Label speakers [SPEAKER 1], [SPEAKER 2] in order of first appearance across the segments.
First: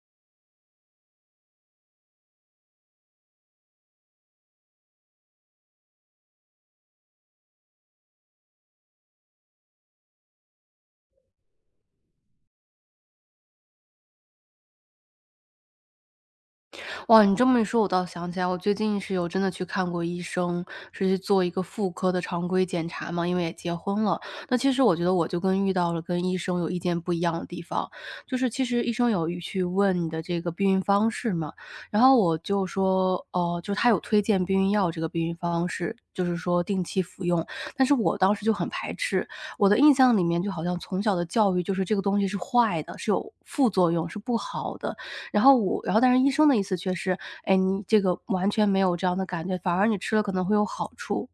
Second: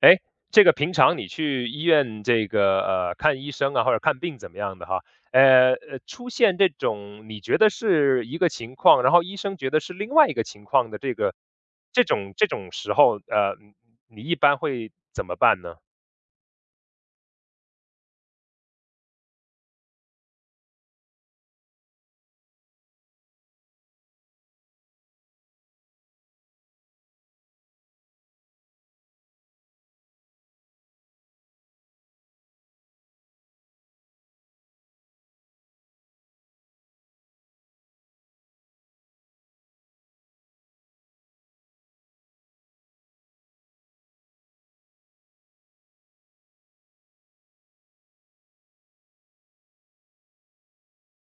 [SPEAKER 1] 哎，这个平常你去医院这个看医生啊，或者看病怎么样的哈？出现这种你觉得是一个情况，然后医生觉得是另外一个情况的这个这种时候，你一般会怎么办呢？
[SPEAKER 2] 哇，你这么一说，我倒想起来，我最近是有真的去看过医生，是去做一个妇科的常规检查嘛，因为也结婚了。那其实我觉得我就跟遇到了跟医生有意见不一样的地方，就是其实医生有去问你的这个避孕方式嘛，然后我就说，哦、就是他有推荐避孕药这个避孕方式，就是说定期服用，但是我当时就很排斥，我的印象里面就好像从小的教育就是这个东西是坏的，是有副作用，是不好的，然后我然后但是医生的意思却是，哎，你这个完全没有这样的感觉，反而你吃了可能会有好处，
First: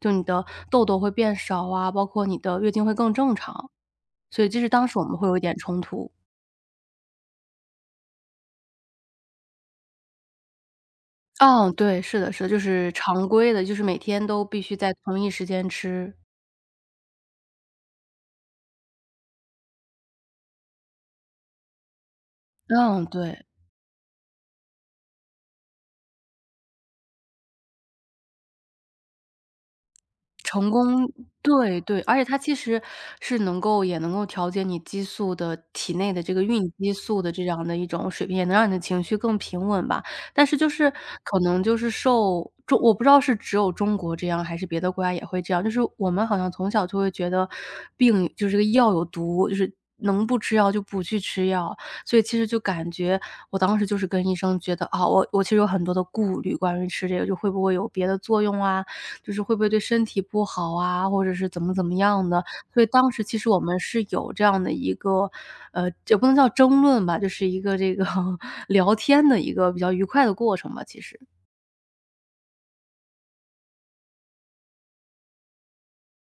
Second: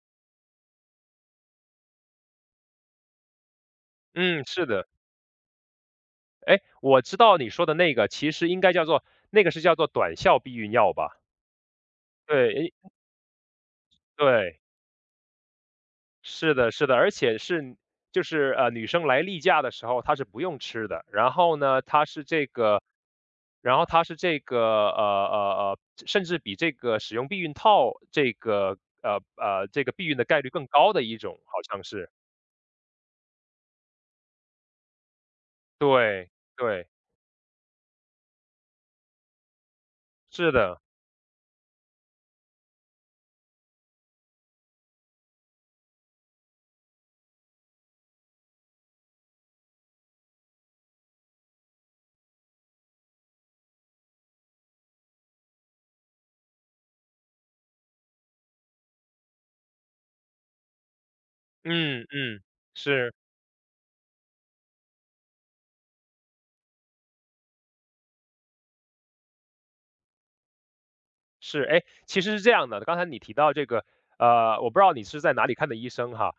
[SPEAKER 2] 就你的痘痘会变少啊，包括你的月经会更正常。
[SPEAKER 1] 嗯，
[SPEAKER 2] 所以这
[SPEAKER 1] 是
[SPEAKER 2] 是
[SPEAKER 1] 的。
[SPEAKER 2] 当时我们会有一点冲突。
[SPEAKER 1] 哎，我知道你说的那个其实应该叫做那个是叫做短效避孕药吧？
[SPEAKER 2] 嗯，对，是的是的，
[SPEAKER 1] 对，
[SPEAKER 2] 就
[SPEAKER 1] 诶
[SPEAKER 2] 是常规的，就是每天都必
[SPEAKER 1] 对。
[SPEAKER 2] 须在同一时间吃。
[SPEAKER 1] 是的，是的，而且是就是，女生来例假的时候，她是不用吃的。然后呢，她是这个
[SPEAKER 2] 嗯，对。
[SPEAKER 1] 然后她是这个，呃呃呃，甚至比这个使用避孕套这个，这个避孕的概率更
[SPEAKER 2] 成
[SPEAKER 1] 高的
[SPEAKER 2] 功
[SPEAKER 1] 一种，好
[SPEAKER 2] 对
[SPEAKER 1] 像
[SPEAKER 2] 对，
[SPEAKER 1] 是。
[SPEAKER 2] 而且它其实是能够也能够调节你激素的体内的
[SPEAKER 1] 对，
[SPEAKER 2] 这个孕
[SPEAKER 1] 对，
[SPEAKER 2] 激素的这样的一种水平，也能让你的情绪更平稳吧。但
[SPEAKER 1] 是
[SPEAKER 2] 是就
[SPEAKER 1] 的，
[SPEAKER 2] 是可能就是我不知道是只有中国这样，还是别的国家也会这样，就是我们好像从小就会觉得病就是这个药有毒，就是能不吃药就不去吃药。所以其实就感觉我当时就是跟医生觉得，啊，我其实有很多的顾虑，关于吃这个就会不会有别的作用啊，就是会不会对身体不好啊，或者是怎么怎么
[SPEAKER 1] 嗯
[SPEAKER 2] 样
[SPEAKER 1] 嗯，
[SPEAKER 2] 的。所以当
[SPEAKER 1] 是。
[SPEAKER 2] 时其实我们是有这样的一个，也不能叫争论吧，就是一个这个 聊天的一个比较愉快的过程吧，其实。
[SPEAKER 1] 是，哎，其实是这样的，刚才你提到这个，我不知道你是在哪里看的医生哈。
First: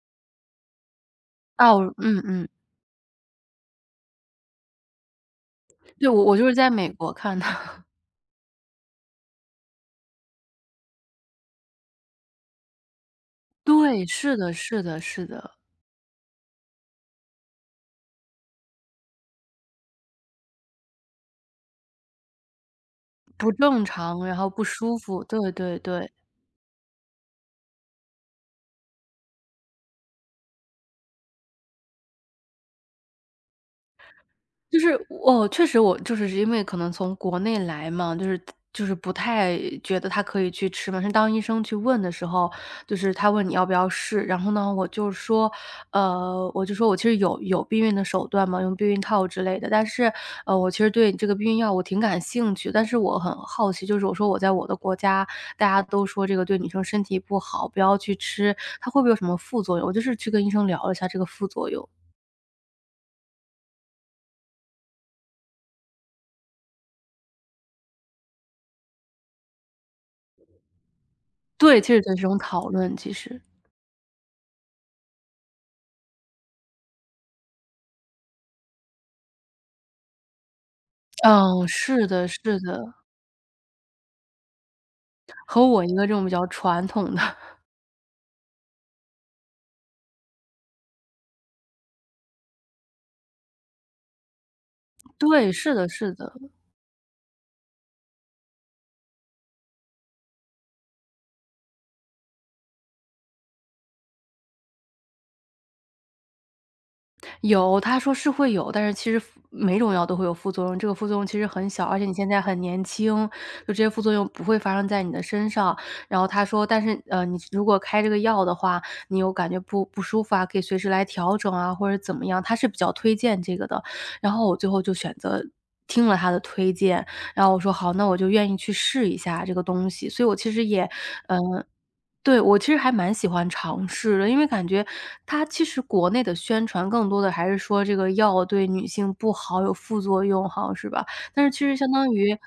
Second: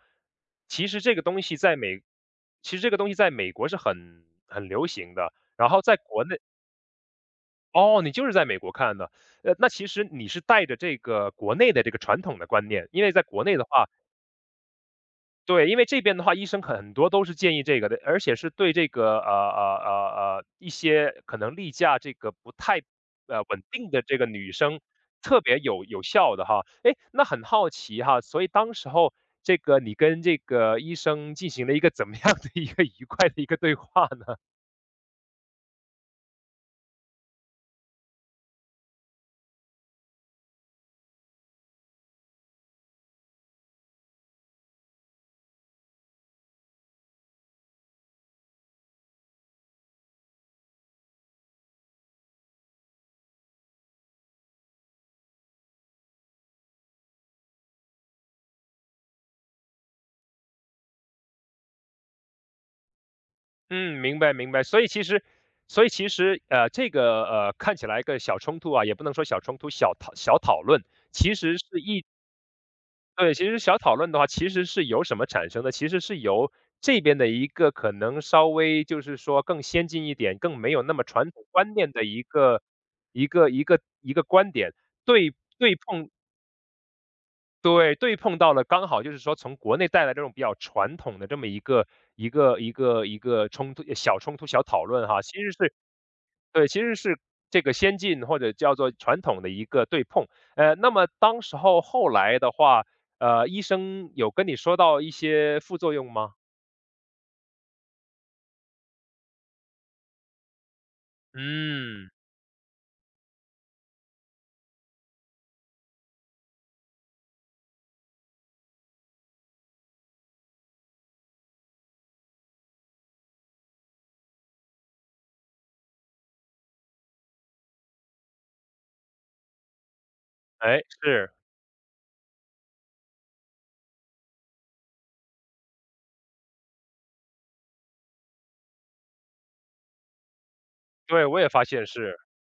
[SPEAKER 1] 其实这个东西在
[SPEAKER 2] 哦，我
[SPEAKER 1] 美，
[SPEAKER 2] 嗯嗯，
[SPEAKER 1] 其实这个东西在美国是很流行的，然后在
[SPEAKER 2] 对，
[SPEAKER 1] 国
[SPEAKER 2] 我
[SPEAKER 1] 内，
[SPEAKER 2] 就是在美国看的。
[SPEAKER 1] 哦，你就是在美国看的。那其实你是带着这个国内的这个传统的观念，因为在国内的话，
[SPEAKER 2] 对，是的是的是的，
[SPEAKER 1] 对，因为这边的话，医生很多都是建议这个的，而且是对这个一些可能例假这个不太
[SPEAKER 2] 不
[SPEAKER 1] 稳
[SPEAKER 2] 正
[SPEAKER 1] 定的这
[SPEAKER 2] 常，
[SPEAKER 1] 个
[SPEAKER 2] 然后
[SPEAKER 1] 女
[SPEAKER 2] 不
[SPEAKER 1] 生
[SPEAKER 2] 舒服，
[SPEAKER 1] 特
[SPEAKER 2] 对
[SPEAKER 1] 别
[SPEAKER 2] 对
[SPEAKER 1] 有
[SPEAKER 2] 对。
[SPEAKER 1] 效的哈。哎，那很好奇哈，所以当时候这个你跟这个医生进行了一个怎么样的一个愉快的一个对话呢？
[SPEAKER 2] 就是哦，确实我就是因为可能从国内来嘛，就是不太觉得它可以去吃嘛。是当医生去问的时候，就是他问你要不要试，然后呢，我就说，我就说我其实有避孕的手段嘛，用避孕套之类的，但是我其实对这个避孕药我挺感兴趣，但是我很好奇，就是我说我在我的国家，大家都说这个对女生身体不好，不要去吃，它会不会有什么副作用？我就是去跟医生聊了一下这个副作用。
[SPEAKER 1] 嗯，明白明白。所以其实，所以其实这个看起来一个小冲突啊，也不能说小冲突，小讨论，其实
[SPEAKER 2] 对，
[SPEAKER 1] 是
[SPEAKER 2] 其实
[SPEAKER 1] 一
[SPEAKER 2] 就是这种讨论，其
[SPEAKER 1] 对，
[SPEAKER 2] 实。
[SPEAKER 1] 其实小讨论的话，其实是由什么产生的？其实是由这边的一个可能稍微就是说更先进一点、更没有那么传统
[SPEAKER 2] 嗯，
[SPEAKER 1] 观念的
[SPEAKER 2] 是
[SPEAKER 1] 一
[SPEAKER 2] 的是
[SPEAKER 1] 个
[SPEAKER 2] 的，
[SPEAKER 1] 一个观点，对
[SPEAKER 2] 和
[SPEAKER 1] 对
[SPEAKER 2] 我一个
[SPEAKER 1] 碰
[SPEAKER 2] 这种比较传统的
[SPEAKER 1] 对，对碰到了刚好就是说从国内带来这种比较传统的这么一个一个冲突小冲突、小讨论哈，其
[SPEAKER 2] 对，
[SPEAKER 1] 实
[SPEAKER 2] 是
[SPEAKER 1] 是
[SPEAKER 2] 的是的，
[SPEAKER 1] 对，其实是这个先进或者叫做传统的一个对碰。那么当时候后来的话，医生有跟你说到一些副作用吗？
[SPEAKER 2] 有，他说是会有，但是其实每种药都会有副作用，这个副作用其实很小，而且
[SPEAKER 1] 嗯，
[SPEAKER 2] 你现在很年轻，就这些副作用不会发生在你的身上。然后他说，但是，你如果开这个药的话，你有感觉不舒服啊，可以随时来调整啊，或者怎么样，他是比较推荐这个的。然后我最后就选择听了他的推荐，然后我说好，那我就愿意去试一下这个东西。所以我其实
[SPEAKER 1] 哎，
[SPEAKER 2] 也，
[SPEAKER 1] 是，
[SPEAKER 2] 嗯。对，我其实还蛮喜欢尝试的，因为感觉它其实国内的宣传更多的还是说这个药对女性不好，有副作用，好像是吧？
[SPEAKER 1] 对，我
[SPEAKER 2] 但
[SPEAKER 1] 也
[SPEAKER 2] 是其
[SPEAKER 1] 发
[SPEAKER 2] 实
[SPEAKER 1] 现
[SPEAKER 2] 相当
[SPEAKER 1] 是，
[SPEAKER 2] 于，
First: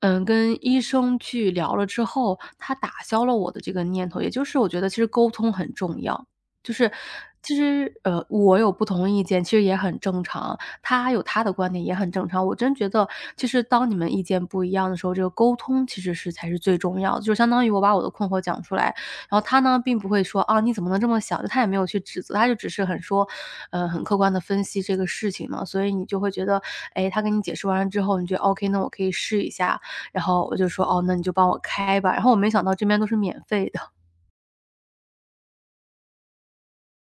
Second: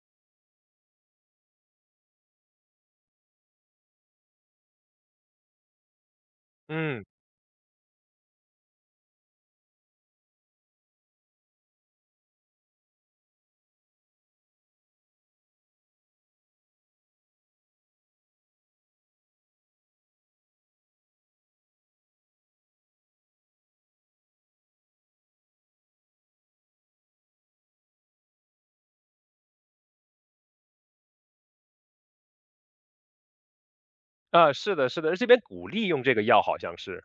[SPEAKER 2] 嗯，跟医生去聊了之后，他打消了我的这个念头，也就是我觉得其实沟通很重要，就是
[SPEAKER 1] 嗯，
[SPEAKER 2] 其实我有不同意见，其实也很正常。他有他的观点也很正常。我真觉得其实当你们意见不一样的时候，这个沟通其实是才是最重要的，就相当于我把我的困惑讲出来，然后他呢并不会说：“啊，你怎么能这么想？”就他也没有去指责，他就只是很说，很客观的分析这个事情嘛。所以你就会觉得，哎，他跟你解释完了之后，你觉得 OK,那我可以试一下，然后我就说：“哦，那你就帮我开吧。”然后我没想到这边都是免费的。
[SPEAKER 1] 啊，是的，是的，这边鼓励用这个药好像是，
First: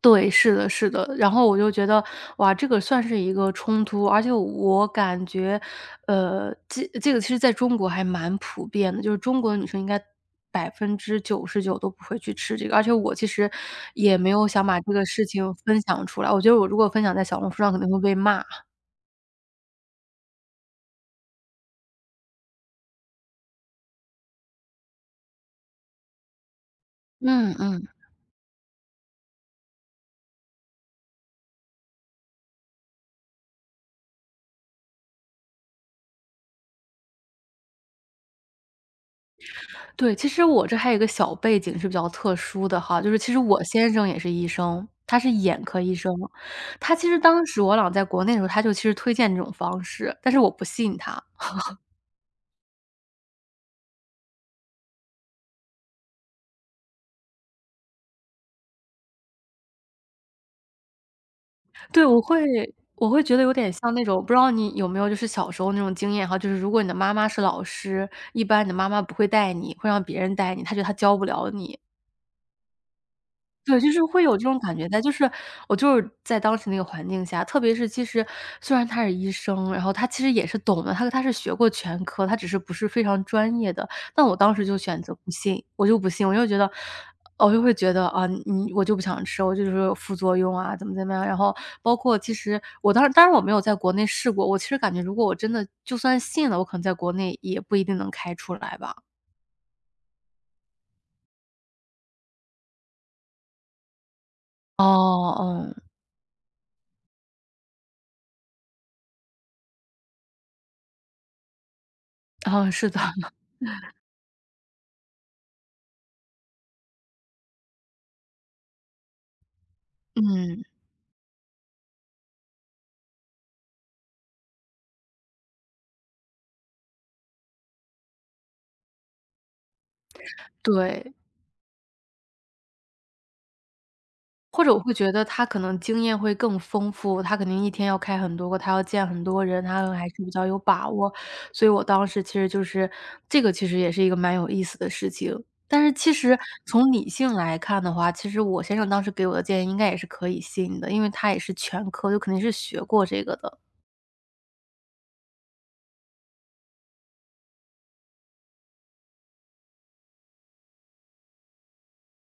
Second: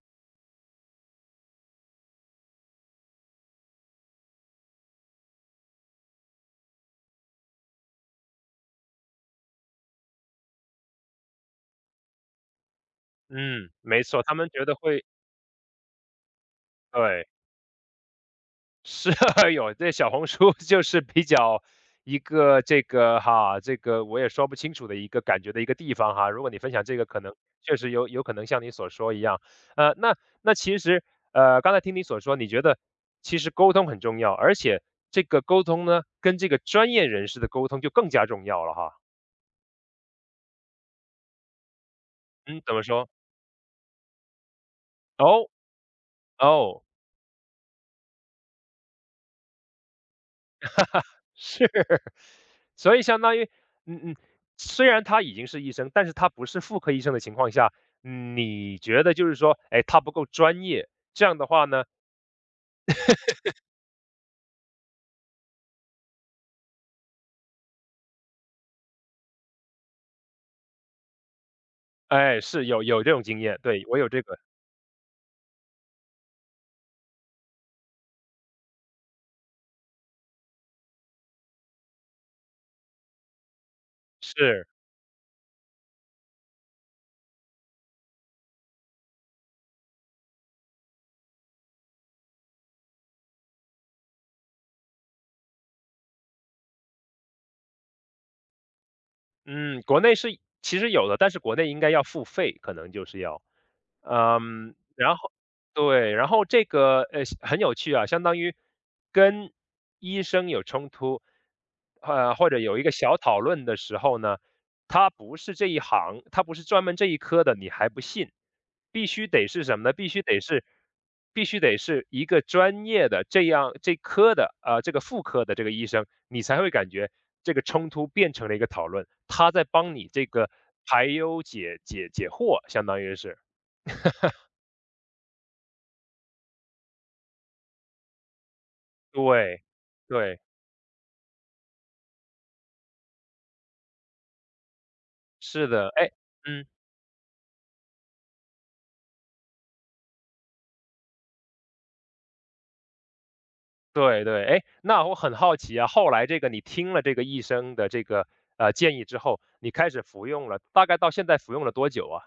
[SPEAKER 2] 对，是的，是的。然后我就觉得，哇，这个算是一个冲突，而且我感觉，这个其实在中国还蛮普遍的，就是中国女生应该99%都不会去吃这个。而且我其实
[SPEAKER 1] 嗯，没
[SPEAKER 2] 也
[SPEAKER 1] 错，
[SPEAKER 2] 没
[SPEAKER 1] 他
[SPEAKER 2] 有
[SPEAKER 1] 们觉
[SPEAKER 2] 想
[SPEAKER 1] 得
[SPEAKER 2] 把这个
[SPEAKER 1] 会
[SPEAKER 2] 事情分享出来，我觉得我如果分享在
[SPEAKER 1] 对。
[SPEAKER 2] 小红书上肯定会被骂。
[SPEAKER 1] 是 有，这小红书 就是比较一个这个哈，这个我也说不清楚的一个感觉的一个地方哈。如果你分享这个，可能
[SPEAKER 2] 嗯
[SPEAKER 1] 确
[SPEAKER 2] 嗯。
[SPEAKER 1] 实有可能像你所说一样，那其实刚才听你所说，你觉得其实沟通很重要，而且这个沟通呢，跟这个专业人士的沟通就更加重要了哈。
[SPEAKER 2] 对，其实我这还有一个小背景是比较特
[SPEAKER 1] 嗯，
[SPEAKER 2] 殊
[SPEAKER 1] 怎
[SPEAKER 2] 的
[SPEAKER 1] 么
[SPEAKER 2] 哈，
[SPEAKER 1] 说？
[SPEAKER 2] 就是其实我先生也是医生，他是
[SPEAKER 1] 哦
[SPEAKER 2] 眼科医生。
[SPEAKER 1] 哦
[SPEAKER 2] 他其实当时我俩在国内的时候，他就其实推荐这种方式，但是我不信他。
[SPEAKER 1] 是，所以相当于嗯嗯，虽然他已经是医生，但是他不是妇科医生的情况下，你觉得就是说，哎，他不够专业，这样的话呢，
[SPEAKER 2] 对，我会觉得有点像那种，不知道你有没有就是小时候那种经验哈，就是如果你的妈妈是老师，一般你的妈妈不会带你，会让别人带你，她觉得她教不了你。
[SPEAKER 1] 哎，是有这种经验，
[SPEAKER 2] 对，
[SPEAKER 1] 对，
[SPEAKER 2] 就
[SPEAKER 1] 我
[SPEAKER 2] 是
[SPEAKER 1] 有这
[SPEAKER 2] 会有
[SPEAKER 1] 个，
[SPEAKER 2] 这种感觉在，就是我就是在当时那个环境下，特别是其实虽然他是医生，然后他其实也是懂的，他是学过全科，他只是不是非常专业的。但我当时
[SPEAKER 1] 是，
[SPEAKER 2] 就选择不信，我就不信，我就觉得我就会觉得啊，你我就不想吃，我就是有副作用啊，怎么怎么样。然后包括其实当然我没有在国内试过，我其实感觉如果我真的就算信了，我可能在国内也不一定能开出来吧。
[SPEAKER 1] 嗯，国内是其实有的，但是国内应该要付费，可能就是要，嗯，然
[SPEAKER 2] 哦，
[SPEAKER 1] 后
[SPEAKER 2] 嗯，
[SPEAKER 1] 对，然后这个很有趣啊，相当于跟医生有冲突，或者
[SPEAKER 2] 啊，
[SPEAKER 1] 有一
[SPEAKER 2] 是
[SPEAKER 1] 个
[SPEAKER 2] 的，
[SPEAKER 1] 小讨 论的时候呢。他不是这一行，他不是专门这一科的，你还不信？必须得是什么呢？必须得
[SPEAKER 2] 嗯，
[SPEAKER 1] 是必须得是一个专业的这样这科的，这个妇科的这个医生，你才会感觉这个冲突变成了一个讨论，他在帮你这个排
[SPEAKER 2] 对。
[SPEAKER 1] 忧解解解惑，相当于是。
[SPEAKER 2] 或者我会觉得他可能经验会更丰富，他肯定一天要开很多个，他要见很多
[SPEAKER 1] 对，
[SPEAKER 2] 人，他还是比
[SPEAKER 1] 对，
[SPEAKER 2] 较有把握。所以我当时其实就是这个其实也是一个蛮有意思的事情。
[SPEAKER 1] 是
[SPEAKER 2] 但
[SPEAKER 1] 的，
[SPEAKER 2] 是
[SPEAKER 1] 哎，
[SPEAKER 2] 其实
[SPEAKER 1] 嗯。
[SPEAKER 2] 从理性来看的话，其实我先生当时给我的建议应该也是可以信的，因为他也是全科，就肯定是学过这个的。
[SPEAKER 1] 对对，哎，那我很好奇啊，后来这个你听了这个医生的这个，建议之后，你开始服用了，大概到现在服用了多久啊？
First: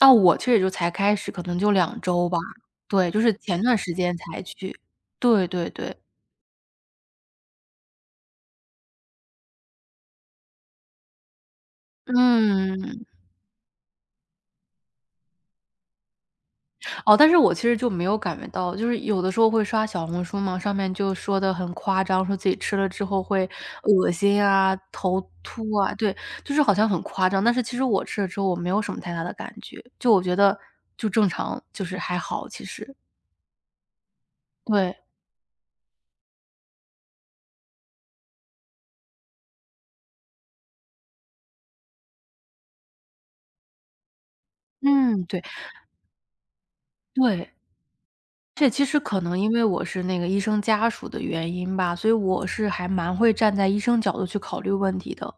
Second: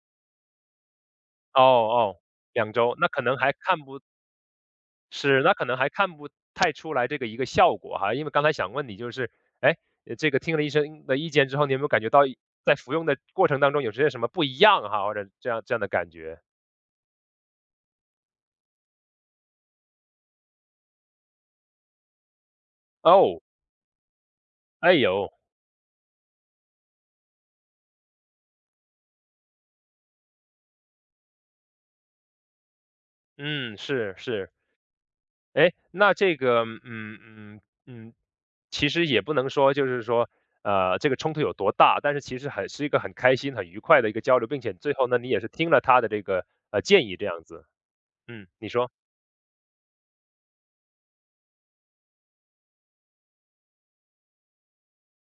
[SPEAKER 2] 啊，我其实也就才开始，可能
[SPEAKER 1] 哦
[SPEAKER 2] 就两
[SPEAKER 1] 哦
[SPEAKER 2] 周吧，
[SPEAKER 1] 两周，那
[SPEAKER 2] 对，就
[SPEAKER 1] 可
[SPEAKER 2] 是
[SPEAKER 1] 能还
[SPEAKER 2] 前段
[SPEAKER 1] 看
[SPEAKER 2] 时
[SPEAKER 1] 不
[SPEAKER 2] 间才去。
[SPEAKER 1] 是，
[SPEAKER 2] 对
[SPEAKER 1] 那可
[SPEAKER 2] 对
[SPEAKER 1] 能还
[SPEAKER 2] 对，
[SPEAKER 1] 看不太出来这个一个效果哈，因为刚才想问你就是，诶，这个听了医生的意见之后，你有没有感觉到在服
[SPEAKER 2] 嗯。
[SPEAKER 1] 用的过程当中有些什么不一样哈，或者这样的感觉？
[SPEAKER 2] 哦，但是我其实就没有感觉到，就是有的时候会刷小红书嘛，上面就说的很夸张，说自己吃了之后
[SPEAKER 1] 哦，
[SPEAKER 2] 会恶心啊、
[SPEAKER 1] 哎，
[SPEAKER 2] 头
[SPEAKER 1] 呦，
[SPEAKER 2] 秃啊，对，就是好像很夸张。但是其实我吃了之后，我没有什么太大的感觉，就我觉得就正常，就是还好，其实。
[SPEAKER 1] 嗯，是是。
[SPEAKER 2] 对，
[SPEAKER 1] 哎，那这个，嗯嗯嗯，其实也不能说就是说，这个冲突有多大，但是其实很是一个很开心、很愉快的一个交流，并且最后呢，
[SPEAKER 2] 嗯，
[SPEAKER 1] 你也
[SPEAKER 2] 对，
[SPEAKER 1] 是听了他的这个建议这样
[SPEAKER 2] 对。
[SPEAKER 1] 子。嗯，你
[SPEAKER 2] 这其
[SPEAKER 1] 说，
[SPEAKER 2] 实可能因为我是那个医生家属的原因吧，所以我是还蛮会站在医生角度去考虑问题的。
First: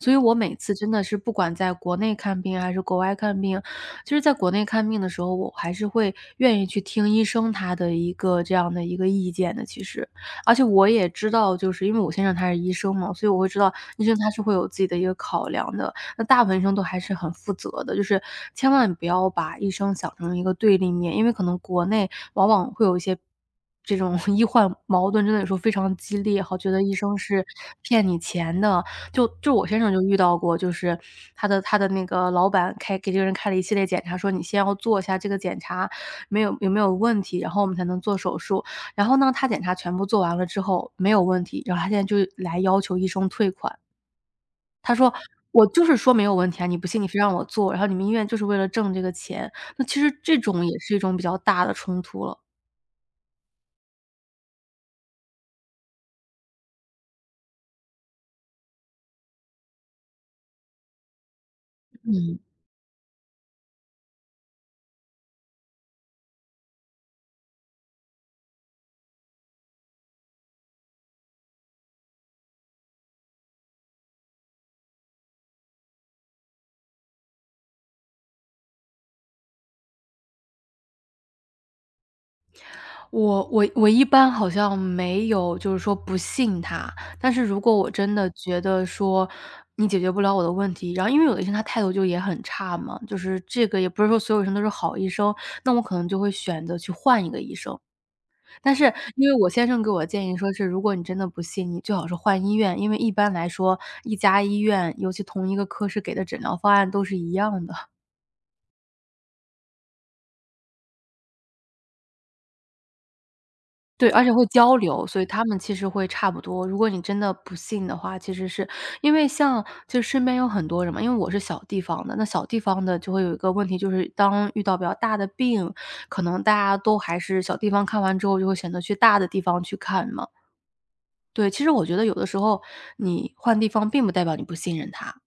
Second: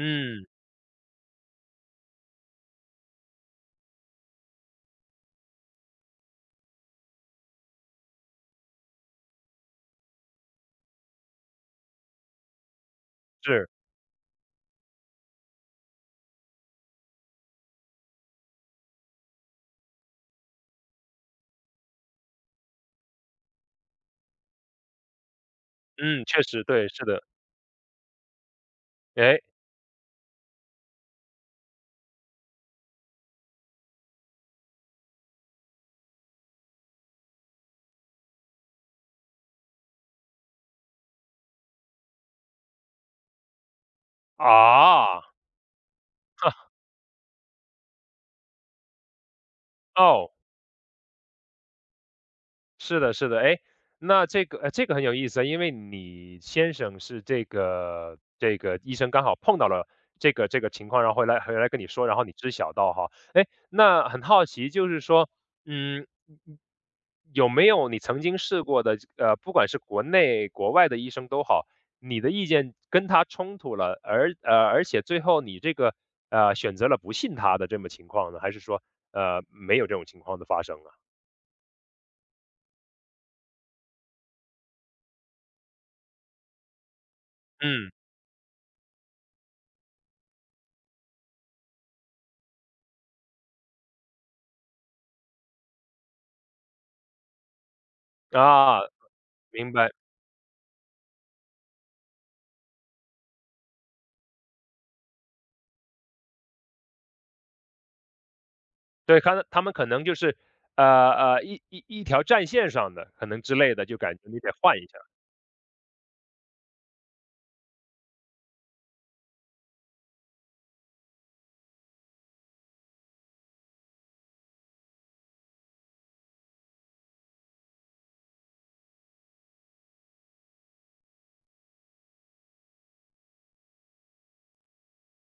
[SPEAKER 2] 所以我每次真的是不管在国内看病还是国外看病，其实在国内看病的时候，我还是会愿意去听医生他的一个这样的一个意见的。其实，而且我也知道，就是因为我先生他是医生嘛，所以我会知
[SPEAKER 1] 是，
[SPEAKER 2] 道医生他是会有自己的一个考量的。那大部分医生都还是很负责的，就是千万不要把医生想成一个对立面，因为可能国内往往会有一些这种 医患矛盾，真的有时候非常激
[SPEAKER 1] 嗯，
[SPEAKER 2] 烈，
[SPEAKER 1] 确
[SPEAKER 2] 好
[SPEAKER 1] 实
[SPEAKER 2] 觉得
[SPEAKER 1] 对，
[SPEAKER 2] 医
[SPEAKER 1] 是
[SPEAKER 2] 生
[SPEAKER 1] 的，
[SPEAKER 2] 是骗你钱的。就
[SPEAKER 1] 哎，
[SPEAKER 2] 就我先生就遇到过，就是他的那个老板开给这个人开了一系列检查，说你先要做一下这个检查，没有有没有问题，然后我们才能做手术。然后呢，他检查全部做完了之后没有问题，然后他现在就来要求医生退款。他说：
[SPEAKER 1] 啊，
[SPEAKER 2] “我就是说没有问题啊，你 不信你非让我做，然后你们医院就是为了挣这个钱。”那其实
[SPEAKER 1] 哦。
[SPEAKER 2] 这种也是一种比较大的冲突了。
[SPEAKER 1] 是的，是的，哎，那这个，这个很有意思啊，因为你先生是这个医生刚好碰到了这个情况，然后回来跟你说，然后你
[SPEAKER 2] 嗯。
[SPEAKER 1] 知晓到哈，哎，那很好奇，就是说，嗯，有没有你曾经试过的，不管是国内国外的医生都好，你的意见跟他冲突了，而且最后你这个选择了不信他的这么情况呢，还是说没有这种情况的发生啊？
[SPEAKER 2] 我一般好像没有就是说不信他，但是如果我
[SPEAKER 1] 嗯
[SPEAKER 2] 真的觉得说你解决不了我的问题，然后因为有的医生他态度就也很差嘛，就是这个也不是说所有医生都是好医生，那我可能就会选择去换一个医生。但
[SPEAKER 1] 啊，
[SPEAKER 2] 是因为我先
[SPEAKER 1] 明
[SPEAKER 2] 生
[SPEAKER 1] 白，
[SPEAKER 2] 给我建议说是，如果你真的不信，你最好是换医院，因为一般来说一家医院，尤其同一个科室给的诊疗方案都是一样的。
[SPEAKER 1] 对，他他们可能就是，呃一条战线上的，可能之类的，就
[SPEAKER 2] 对，
[SPEAKER 1] 感
[SPEAKER 2] 而
[SPEAKER 1] 觉
[SPEAKER 2] 且
[SPEAKER 1] 你
[SPEAKER 2] 会
[SPEAKER 1] 得
[SPEAKER 2] 交
[SPEAKER 1] 换一下。
[SPEAKER 2] 流，所以他们其实会差不多。如果你真的不信的话，其实是因为像就身边有很多人嘛，因为我是小地方的，那小地方的就会有一个问题，就是当遇到比较大的病，可能大家都还是小地方看完之后，就会选择去大的地方去看嘛。对，其实我觉得有的时候你换地方，并不代表你不信任他。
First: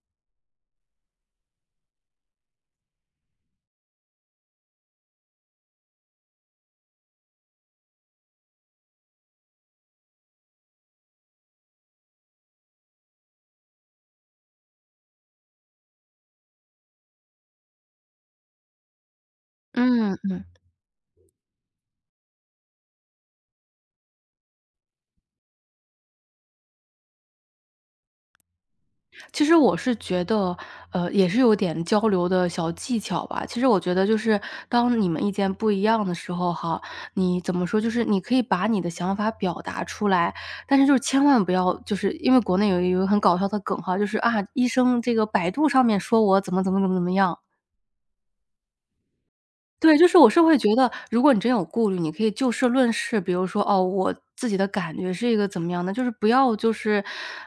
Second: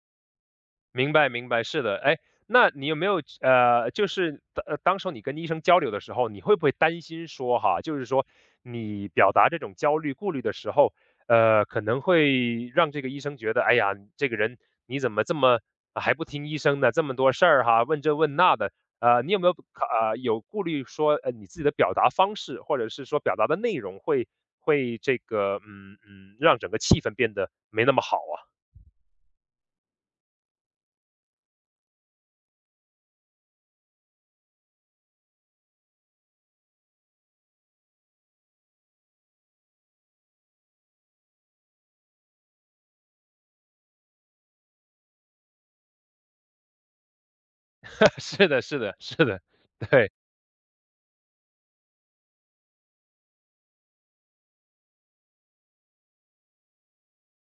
[SPEAKER 1] 明白明白，是的。哎，那你有没有就是当时候你跟医生交流的时候，你会不会担心说哈，就是说你表达这种焦虑、顾虑的时候，可能会让这个医生觉得，哎呀，这个人你怎么这么啊还不听医生呢？这么多事儿哈，问这问那的，你有没有
[SPEAKER 2] 嗯
[SPEAKER 1] 有
[SPEAKER 2] 嗯，
[SPEAKER 1] 顾虑说，你自己的表达方式，或者是说表达的内容会会这个嗯嗯，让整个气氛变得没那么好啊？
[SPEAKER 2] 其实我是觉得，也是有点交流的小技巧吧。其实我觉得就是当你们意见不一样的时候哈，你怎么说，就是你可以把你的想法表达出来，但是就是千万不要就是因为国内有一个很搞笑的梗哈，就是啊，医生这个百度上面说我怎么怎么怎么怎么样，
[SPEAKER 1] 是的，是的，是的，
[SPEAKER 2] 对，就
[SPEAKER 1] 对。
[SPEAKER 2] 是我是会觉得，如果你真有顾虑，你可以就事论事，比如说，哦，我自己的感觉是一个怎么样的，就是不要就是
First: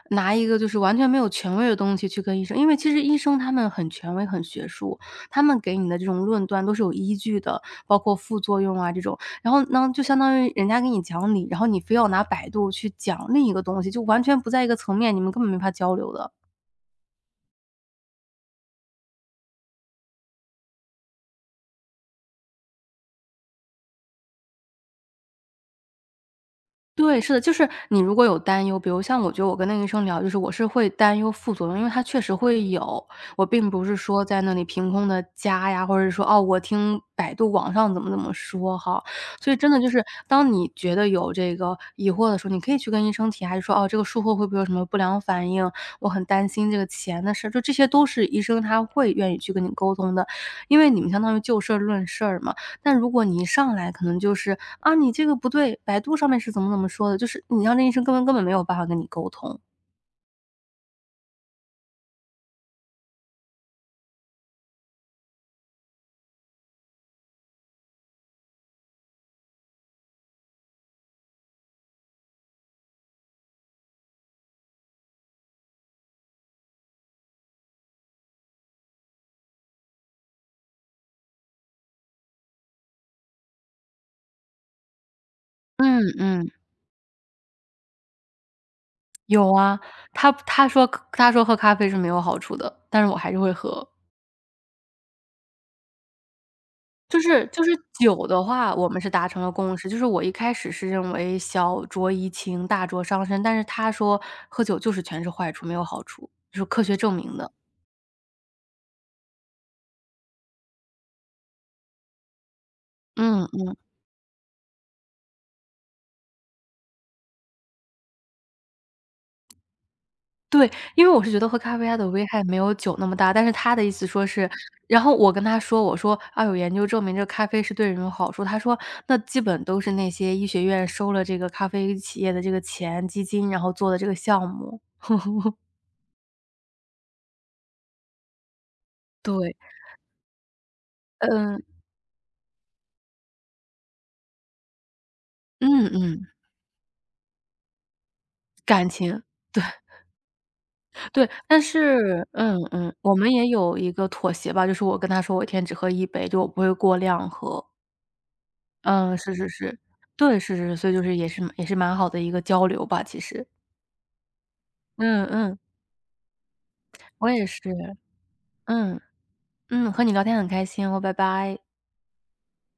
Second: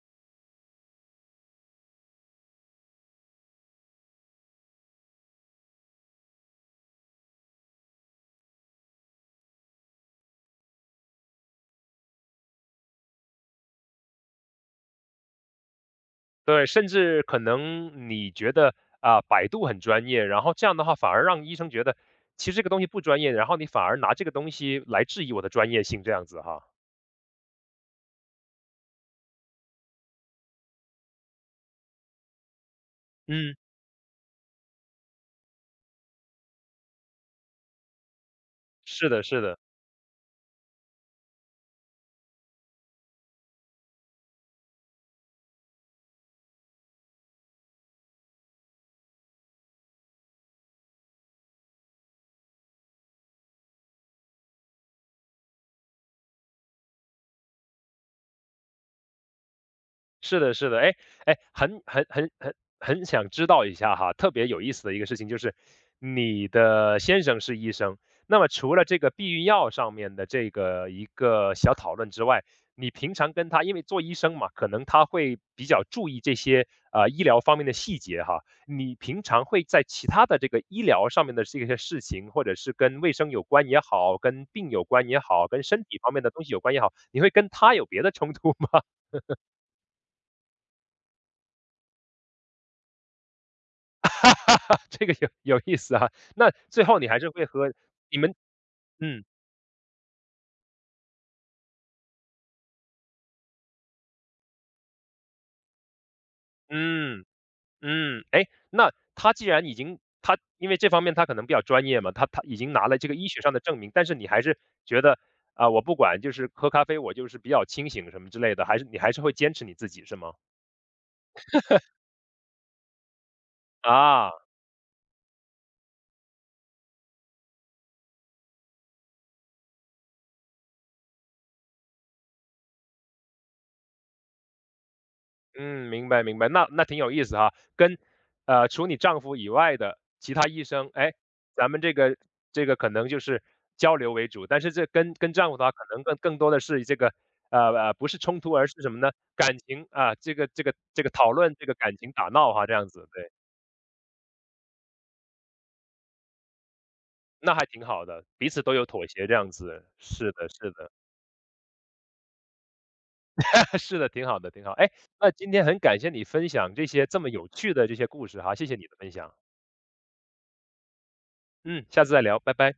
[SPEAKER 2] 拿一个就是完全没有权威的东西去跟医生，因为其实医生他们很权威、很学术，他们给你的这种论断都是有依据的，包括副作用啊这种。然后呢，就相当于人家给你讲理，然后你非要拿百度去讲另一个东西，就完全不在一个层面，你们根本没法交流的。
[SPEAKER 1] 对，甚至可能你觉得啊，百度很专业，然后这样的话反而让医生觉得其实这个东西不专业，然后你反而拿这个东西来质疑我的专业性，这样子哈。
[SPEAKER 2] 对，是的，就是你如果有担忧，比如像我觉得我跟那个医生聊，就是我是会担忧副作用，因为它确实会有。我
[SPEAKER 1] 嗯，
[SPEAKER 2] 并不是说在那里凭空的加呀，或者是说，哦，我听百度网上怎么怎么说哈。
[SPEAKER 1] 是的，是
[SPEAKER 2] 所以
[SPEAKER 1] 的。
[SPEAKER 2] 真的就是当你觉得有这个疑惑的时候，你可以去跟医生提，还是说，哦，这个术后会不会有什么不良反应，我很担心这个钱的事儿，就这些都是医生他会愿意去跟你沟通的。因为你们相当于就事儿论事儿嘛。但如果你一上来可能就是，啊，你这个不对，百度上面是怎么怎么说的，就是你让那医生根本没有办法跟你沟通。
[SPEAKER 1] 是的，是的，哎哎，很很想知道一下哈，特别有意思的一个事情就是，你的先生是医生，那么除了这个避孕药上面的这个一个小讨论之外，你平常跟他，因为做医生嘛，可能他会比较注意这些医疗方面的细节哈。你平常会在其他的这个医疗上面的这些事情，或者是跟卫生有关也好，跟病有关也好，跟身体
[SPEAKER 2] 嗯
[SPEAKER 1] 方面的东
[SPEAKER 2] 嗯。
[SPEAKER 1] 西有关也好，你会跟他有别的冲突吗？
[SPEAKER 2] 有啊，他他说他说喝咖啡是没有好处的，但是我还是会喝。
[SPEAKER 1] 哈哈，这个有意思啊，那最后你
[SPEAKER 2] 就
[SPEAKER 1] 还是会
[SPEAKER 2] 是就是
[SPEAKER 1] 和你
[SPEAKER 2] 酒
[SPEAKER 1] 们
[SPEAKER 2] 的话，我们是
[SPEAKER 1] 嗯，
[SPEAKER 2] 达成了共识，就是我一开始是认为小酌怡情，大酌伤身，但是他说喝酒就是全是坏处，没有好处，就是科学证
[SPEAKER 1] 嗯，
[SPEAKER 2] 明的。
[SPEAKER 1] 嗯，哎，那他既然已经他因为这方面他可能比较专业嘛，他他已经拿了这个医学
[SPEAKER 2] 嗯。
[SPEAKER 1] 上的证明，但是你还是觉得，啊，我不管，就是喝咖啡我就是比较清醒什么之类的，还是你还是会坚持你自己是吗？
[SPEAKER 2] 对，因为我是觉得喝咖啡它的危害没有酒那么大，但是他的意思说
[SPEAKER 1] 啊。
[SPEAKER 2] 是然后我跟他说，我说：“啊，有研究证明这个咖啡是对人有好处。”他说：“那基本都是那些医学院收了这个咖啡企业的这个钱、基金，然后做的这个项目。
[SPEAKER 1] 嗯，明白明白，那那挺有意思哈。跟除你丈夫以
[SPEAKER 2] 对，
[SPEAKER 1] 外的其他医生，哎，
[SPEAKER 2] 嗯，
[SPEAKER 1] 咱们这个这个可能就是交流为主，但是这跟丈夫的话，
[SPEAKER 2] 嗯
[SPEAKER 1] 可能更
[SPEAKER 2] 嗯，
[SPEAKER 1] 更多的是这个不是冲突，而是
[SPEAKER 2] 感
[SPEAKER 1] 什么呢？
[SPEAKER 2] 情，
[SPEAKER 1] 感
[SPEAKER 2] 对
[SPEAKER 1] 情啊，这个
[SPEAKER 2] 对，
[SPEAKER 1] 讨论，
[SPEAKER 2] 但
[SPEAKER 1] 这个感情打
[SPEAKER 2] 是
[SPEAKER 1] 闹
[SPEAKER 2] 嗯
[SPEAKER 1] 哈，这样
[SPEAKER 2] 嗯，
[SPEAKER 1] 子，
[SPEAKER 2] 我们
[SPEAKER 1] 对，
[SPEAKER 2] 也有一个妥协吧，就是我跟他说我一天只喝一杯，就我不会过量
[SPEAKER 1] 那
[SPEAKER 2] 喝。
[SPEAKER 1] 还挺好的，彼此都有妥
[SPEAKER 2] 嗯，
[SPEAKER 1] 协，
[SPEAKER 2] 是
[SPEAKER 1] 这
[SPEAKER 2] 是
[SPEAKER 1] 样
[SPEAKER 2] 是，
[SPEAKER 1] 子，是
[SPEAKER 2] 对，
[SPEAKER 1] 的，
[SPEAKER 2] 是
[SPEAKER 1] 是
[SPEAKER 2] 是，所
[SPEAKER 1] 的，
[SPEAKER 2] 以就是也是蛮好的一个交流吧，其实。
[SPEAKER 1] 是的，挺好的，挺好。哎，
[SPEAKER 2] 嗯
[SPEAKER 1] 那今
[SPEAKER 2] 嗯，
[SPEAKER 1] 天很感谢你分享这些这
[SPEAKER 2] 我
[SPEAKER 1] 么
[SPEAKER 2] 也
[SPEAKER 1] 有趣的这
[SPEAKER 2] 是，
[SPEAKER 1] 些故事哈，谢谢你的
[SPEAKER 2] 嗯，
[SPEAKER 1] 分享，
[SPEAKER 2] 嗯，和你聊天很开心哦，拜拜。
[SPEAKER 1] 嗯，下次再聊，拜拜。